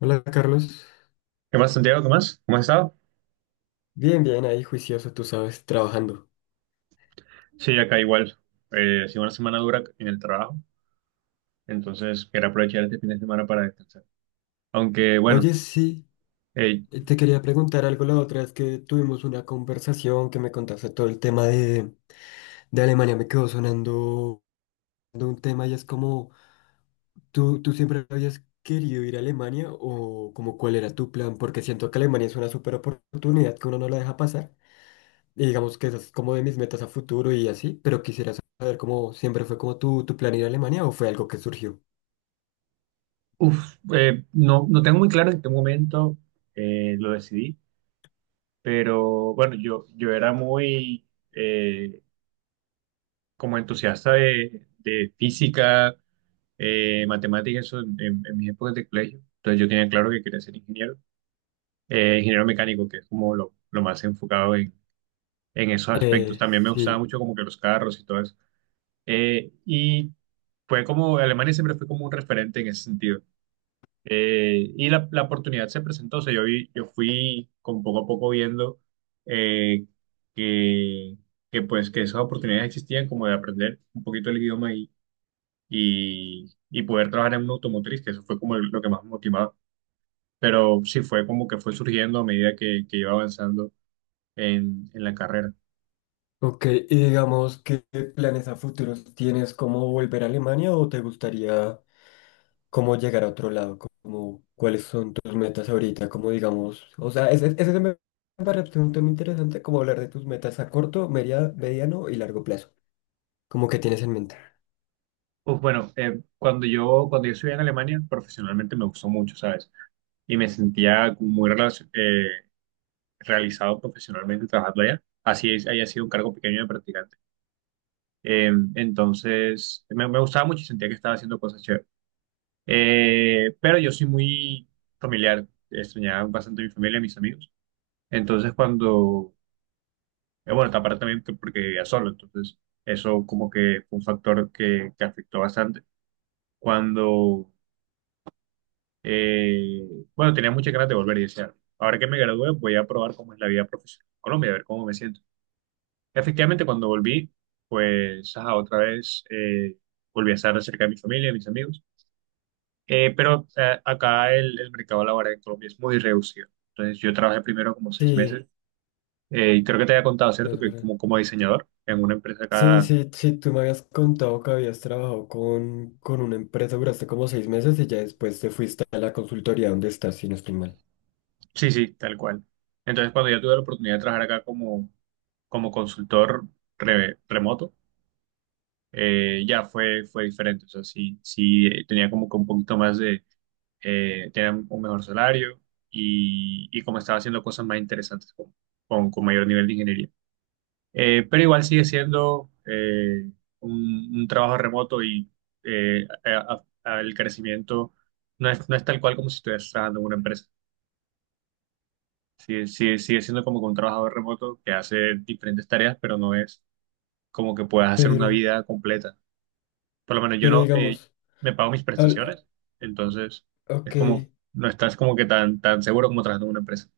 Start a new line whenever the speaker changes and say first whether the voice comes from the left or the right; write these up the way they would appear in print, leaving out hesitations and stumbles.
left: Hola Carlos,
right: ¿Qué más, Santiago? ¿Qué más? ¿Cómo has estado?
left: bien, bien, ahí juicioso, tú sabes, trabajando.
right: Sí, acá igual. Ha sido una semana dura en el trabajo, entonces quería aprovechar este fin de semana para descansar. Aunque, bueno,
left: Oye, sí,
right: eh,
left: te quería preguntar algo la otra vez que tuvimos una conversación que me contaste todo el tema de Alemania, me quedó sonando de un tema y es como, ¿tú siempre habías querido ir a Alemania o como cuál era tu plan? Porque siento que Alemania es una súper oportunidad que uno no la deja pasar y digamos que esa es como de mis metas a futuro y así, pero quisiera saber cómo siempre fue como tu plan ir a Alemania o fue algo que surgió.
right: no, no tengo muy claro en qué momento lo decidí, pero bueno, yo era muy eh, como entusiasta de física, matemáticas, eso en, en mis épocas de colegio. Entonces yo tenía claro que quería ser ingeniero, ingeniero mecánico, que es como lo más enfocado en esos aspectos.
left: Eh,
right: También me gustaba
left: sí.
right: mucho como que los carros y todo eso. Y fue como, Alemania siempre fue como un referente en ese sentido. Y la, la oportunidad se presentó, o sea, yo vi, yo fui como poco a poco viendo eh, que, que pues que esas oportunidades existían como de aprender un poquito el idioma y poder trabajar en una automotriz, que eso fue como lo que más me motivaba. Pero sí fue como que fue surgiendo a medida que iba avanzando en la carrera.
left: Ok, y digamos, ¿qué planes a futuros tienes? ¿Cómo volver a Alemania o te gustaría cómo llegar a otro lado? ¿Cuáles son tus metas ahorita? Como digamos, o sea, ese se me parece un tema interesante, como hablar de tus metas a corto, mediano y largo plazo. Cómo que tienes en mente.
right: Pues bueno, cuando yo estudié en Alemania, profesionalmente me gustó mucho, ¿sabes? Y me sentía como muy realizado profesionalmente trabajando allá, así es, haya sido un cargo pequeño de practicante. Entonces, me, me gustaba mucho y sentía que estaba haciendo cosas chéveres. Pero yo soy muy familiar, extrañaba bastante a mi familia y a mis amigos. Entonces, cuando, bueno, aparte también porque vivía solo, entonces eso como que fue un factor que afectó bastante. Cuando Eh, bueno, tenía muchas ganas de volver y decía, ahora que me gradué voy a probar cómo es la vida profesional en Colombia, a ver cómo me siento. Efectivamente, cuando volví, pues ajá, otra vez volví a estar cerca de mi familia, de mis amigos. Acá el mercado laboral en Colombia es muy reducido. Entonces yo trabajé primero como seis
left: Sí,
right: meses y creo que te había contado, ¿cierto?
left: es
right: Que
left: verdad.
right: como, como diseñador en una empresa
left: Sí,
right: acá,
left: sí, sí, tú me habías contado que habías trabajado con una empresa, duraste como 6 meses y ya después te fuiste a la consultoría donde estás, si no estoy mal.
right: sí, sí, tal cual. Entonces cuando yo tuve la oportunidad de trabajar acá como, como consultor remoto, ya fue, fue diferente. O sea, sí, sí, tenía como que un poquito más de, tenía un mejor salario y como estaba haciendo cosas más interesantes con mayor nivel de ingeniería. Pero igual sigue siendo un trabajo remoto y el crecimiento no es, no es tal cual como si estuvieras trabajando en una empresa. Sigue, sigue, sigue siendo como que un trabajador remoto que hace diferentes tareas, pero no es como que puedas hacer una
left: Pero,
right: vida completa. Por lo menos yo
left: pero
right: no,
left: digamos,
right: me pago mis
left: hab-
right: prestaciones, entonces
left: Ok,
right: es como, no estás como que tan, tan seguro como trabajando en una empresa.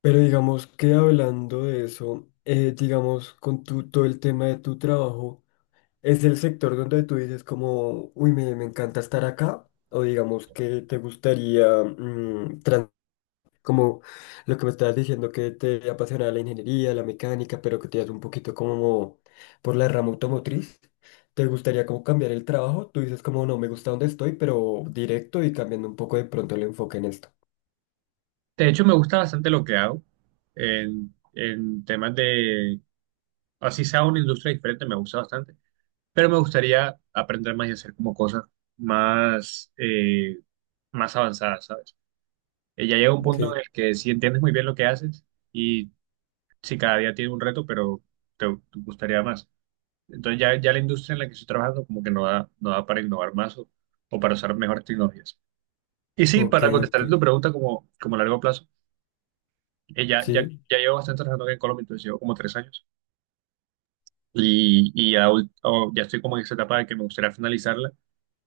left: pero digamos que hablando de eso, digamos con todo el tema de tu trabajo, ¿es el sector donde tú dices como, uy, me encanta estar acá? O digamos que te gustaría, como lo que me estabas diciendo, que te apasiona la ingeniería, la mecánica, pero que te das un poquito como por la rama automotriz, ¿te gustaría como cambiar el trabajo? Tú dices como, no, me gusta donde estoy, pero directo y cambiando un poco de pronto el enfoque en esto.
right: De hecho, me gusta bastante lo que hago en temas de, así sea una industria diferente, me gusta bastante, pero me gustaría aprender más y hacer como cosas más, más avanzadas, ¿sabes? Ya llega un
left: Ok,
right: punto en el que sí entiendes muy bien lo que haces y si cada día tiene un reto, pero te gustaría más. Entonces ya, ya la industria en la que estoy trabajando como que no da, no da para innovar más o para usar mejores tecnologías. Y sí,
left: ok,
right: para
left: ok.
right: contestar tu pregunta como, como a largo plazo, ya, ya,
left: Sí.
right: ya llevo bastante trabajando aquí en Colombia, entonces llevo como tres años y ya, ya estoy como en esa etapa de que me gustaría finalizarla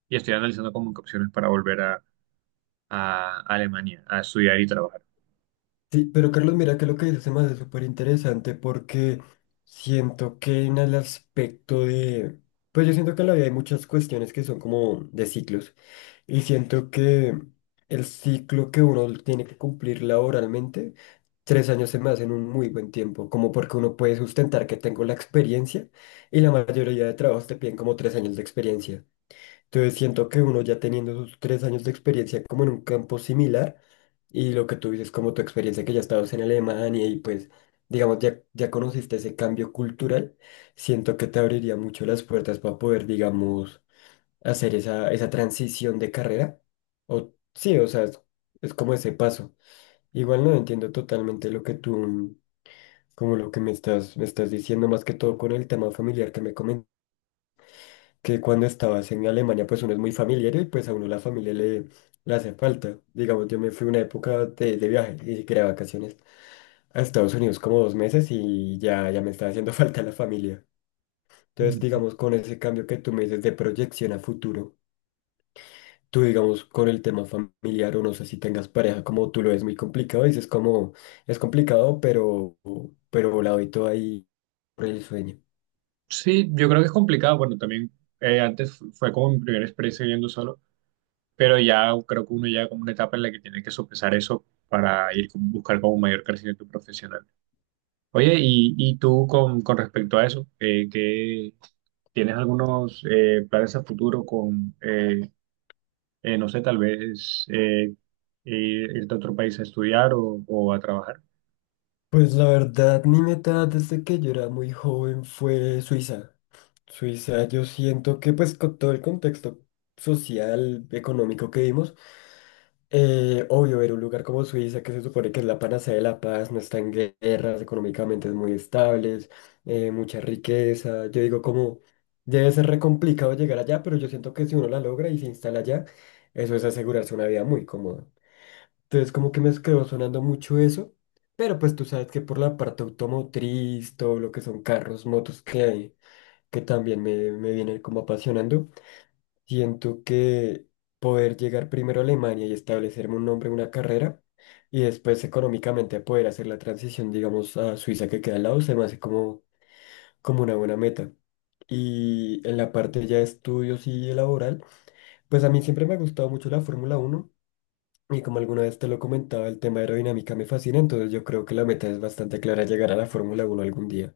right: y estoy analizando como qué opciones para volver a Alemania a estudiar y trabajar.
left: Sí, pero Carlos, mira que lo que dices se me hace súper interesante porque siento que en el aspecto pues yo siento que en la vida hay muchas cuestiones que son como de ciclos y siento que el ciclo que uno tiene que cumplir laboralmente, 3 años se me hacen un muy buen tiempo, como porque uno puede sustentar que tengo la experiencia y la mayoría de trabajos te piden como 3 años de experiencia. Entonces siento que uno ya teniendo sus 3 años de experiencia como en un campo similar y lo que tú dices como tu experiencia que ya estabas en Alemania y pues digamos ya, ya conociste ese cambio cultural, siento que te abriría mucho las puertas para poder digamos hacer esa transición de carrera. O sí, o sea, es como ese paso. Igual no entiendo totalmente lo que como lo que me estás diciendo más que todo con el tema familiar que me comentaste que cuando estabas en Alemania, pues uno es muy familiar y pues a uno la familia le hace falta. Digamos, yo me fui una época de viaje, ni siquiera de vacaciones, a Estados Unidos como 2 meses y ya, ya me estaba haciendo falta la familia. Entonces,
right: Mm.
left: digamos, con ese cambio que tú me dices de proyección a futuro, tú, digamos, con el tema familiar o no sé si tengas pareja, como tú lo ves muy complicado, dices como es complicado, pero la doy todo ahí por el sueño.
right: Sí, yo creo que es complicado. Bueno, también antes fue como mi primera experiencia viviendo solo. Pero ya creo que uno llega como una etapa en la que tiene que sopesar eso para ir buscar como un mayor crecimiento profesional. Oye, y tú con respecto a eso, ¿qué- tienes algunos planes a futuro con, no sé, tal vez irte a otro país a estudiar o a trabajar?
left: Pues la verdad, mi meta desde que yo era muy joven fue Suiza. Suiza, yo siento que pues con todo el contexto social, económico que vimos, obvio, ver un lugar como Suiza, que se supone que es la panacea de la paz, no está en guerras, económicamente es muy estable, mucha riqueza. Yo digo como, debe ser re complicado llegar allá, pero yo siento que si uno la logra y se instala allá, eso es asegurarse una vida muy cómoda. Entonces como que me quedó sonando mucho eso, pero pues tú sabes que por la parte automotriz, todo lo que son carros, motos que hay, que también me viene como apasionando, siento que poder llegar primero a Alemania y establecerme un nombre, una carrera, y después económicamente poder hacer la transición, digamos, a Suiza que queda al lado, se me hace como una buena meta. Y en la parte ya de estudios y laboral, pues a mí siempre me ha gustado mucho la Fórmula Uno y como alguna vez te lo comentaba, el tema aerodinámica me fascina, entonces yo creo que la meta es bastante clara, llegar a la Fórmula Uno algún día,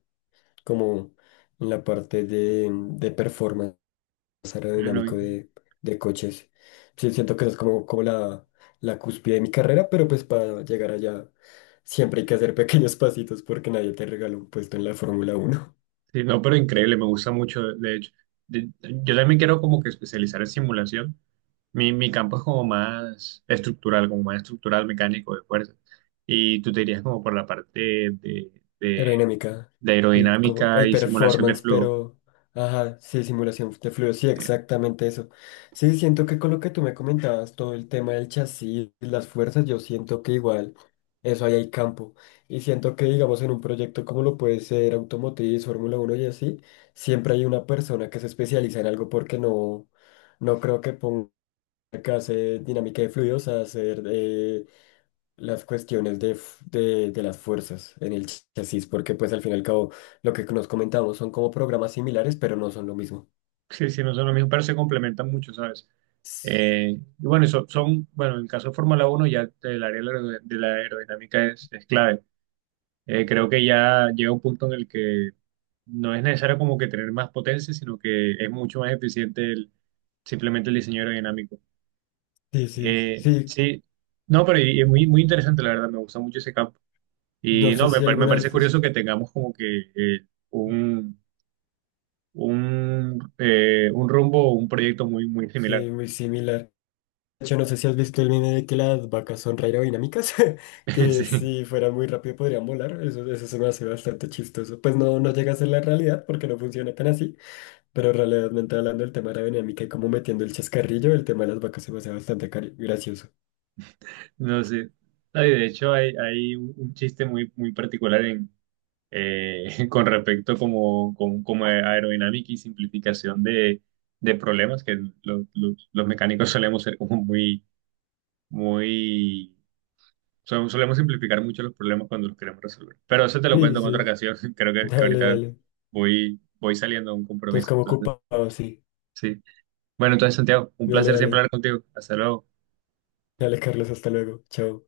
left: como en la parte de performance
right: Bueno,
left: aerodinámico de coches. Sí, siento que esa es como la cúspide de mi carrera, pero pues para llegar allá siempre hay que hacer pequeños pasitos porque nadie te regala un puesto en la Fórmula Uno.
right: sí, no, pero increíble, me gusta mucho, de hecho. De- yo también quiero como que especializar en simulación. Mi campo es como más estructural, mecánico, de fuerza. Y tú te irías como por la parte de, de-
left: Aerodinámica,
right: de
left: sí, como
right: aerodinámica
left: el
right: y simulación de
left: performance,
right: flujo.
left: pero, ajá, sí, simulación de fluidos, sí,
right: Eh,
left: exactamente eso. Sí, siento que con lo que tú me comentabas, todo el tema del chasis, las fuerzas, yo siento que igual, eso ahí hay campo. Y siento que, digamos, en un proyecto como lo puede ser Automotriz, Fórmula uno y así, siempre hay una persona que se especializa en algo porque no, no creo que ponga que hacer dinámica de fluidos a hacer... las cuestiones de las fuerzas en el chasis, porque pues al fin y al cabo lo que nos comentamos son como programas similares, pero no son lo mismo.
right: sí, sí, no son lo mismo, pero se complementan mucho, ¿sabes? Y bueno, eso son, bueno, en el caso de Fórmula Uno ya el área de la aerodinámica es clave. Creo que ya llega un punto en el que no es necesario como que tener más potencia, sino que es mucho más eficiente el, simplemente el diseño aerodinámico.
left: Sí, sí, sí,
right: Sí, no, pero y es muy, muy interesante, la verdad, me gusta mucho ese campo.
left: no
right: Y
left: sé
right: no, me,
left: si
right: me parece
left: algunas,
right: curioso que tengamos como que un rumbo, un proyecto muy, muy similar.
left: sí, muy similar. De hecho, no sé si has visto el meme de que las vacas son re aerodinámicas, que
right: Sí,
left: si fueran muy rápido podrían volar, eso se me hace bastante chistoso. Pues no, no llega a ser la realidad porque no funciona tan así, pero realmente hablando del tema de aerodinámica y como metiendo el chascarrillo, el tema de las vacas se me hace bastante gracioso.
right: no sé. Ay, de hecho, hay un chiste muy, muy particular en con respecto como, como, como a aerodinámica y simplificación de problemas que los mecánicos solemos ser como muy, muy, so- solemos simplificar mucho los problemas cuando los queremos resolver. Pero eso te lo
left: Sí,
right: cuento en otra
left: sí.
right: ocasión, creo que
left: Dale,
right: ahorita
left: dale.
right: voy, voy saliendo a un
left: Entonces,
right: compromiso,
left: como
right: entonces,
left: ocupado, sí.
right: sí. Bueno, entonces, Santiago, un
left: Dale,
right: placer siempre
left: dale.
right: hablar contigo. Hasta luego.
left: Dale, Carlos, hasta luego. Chao.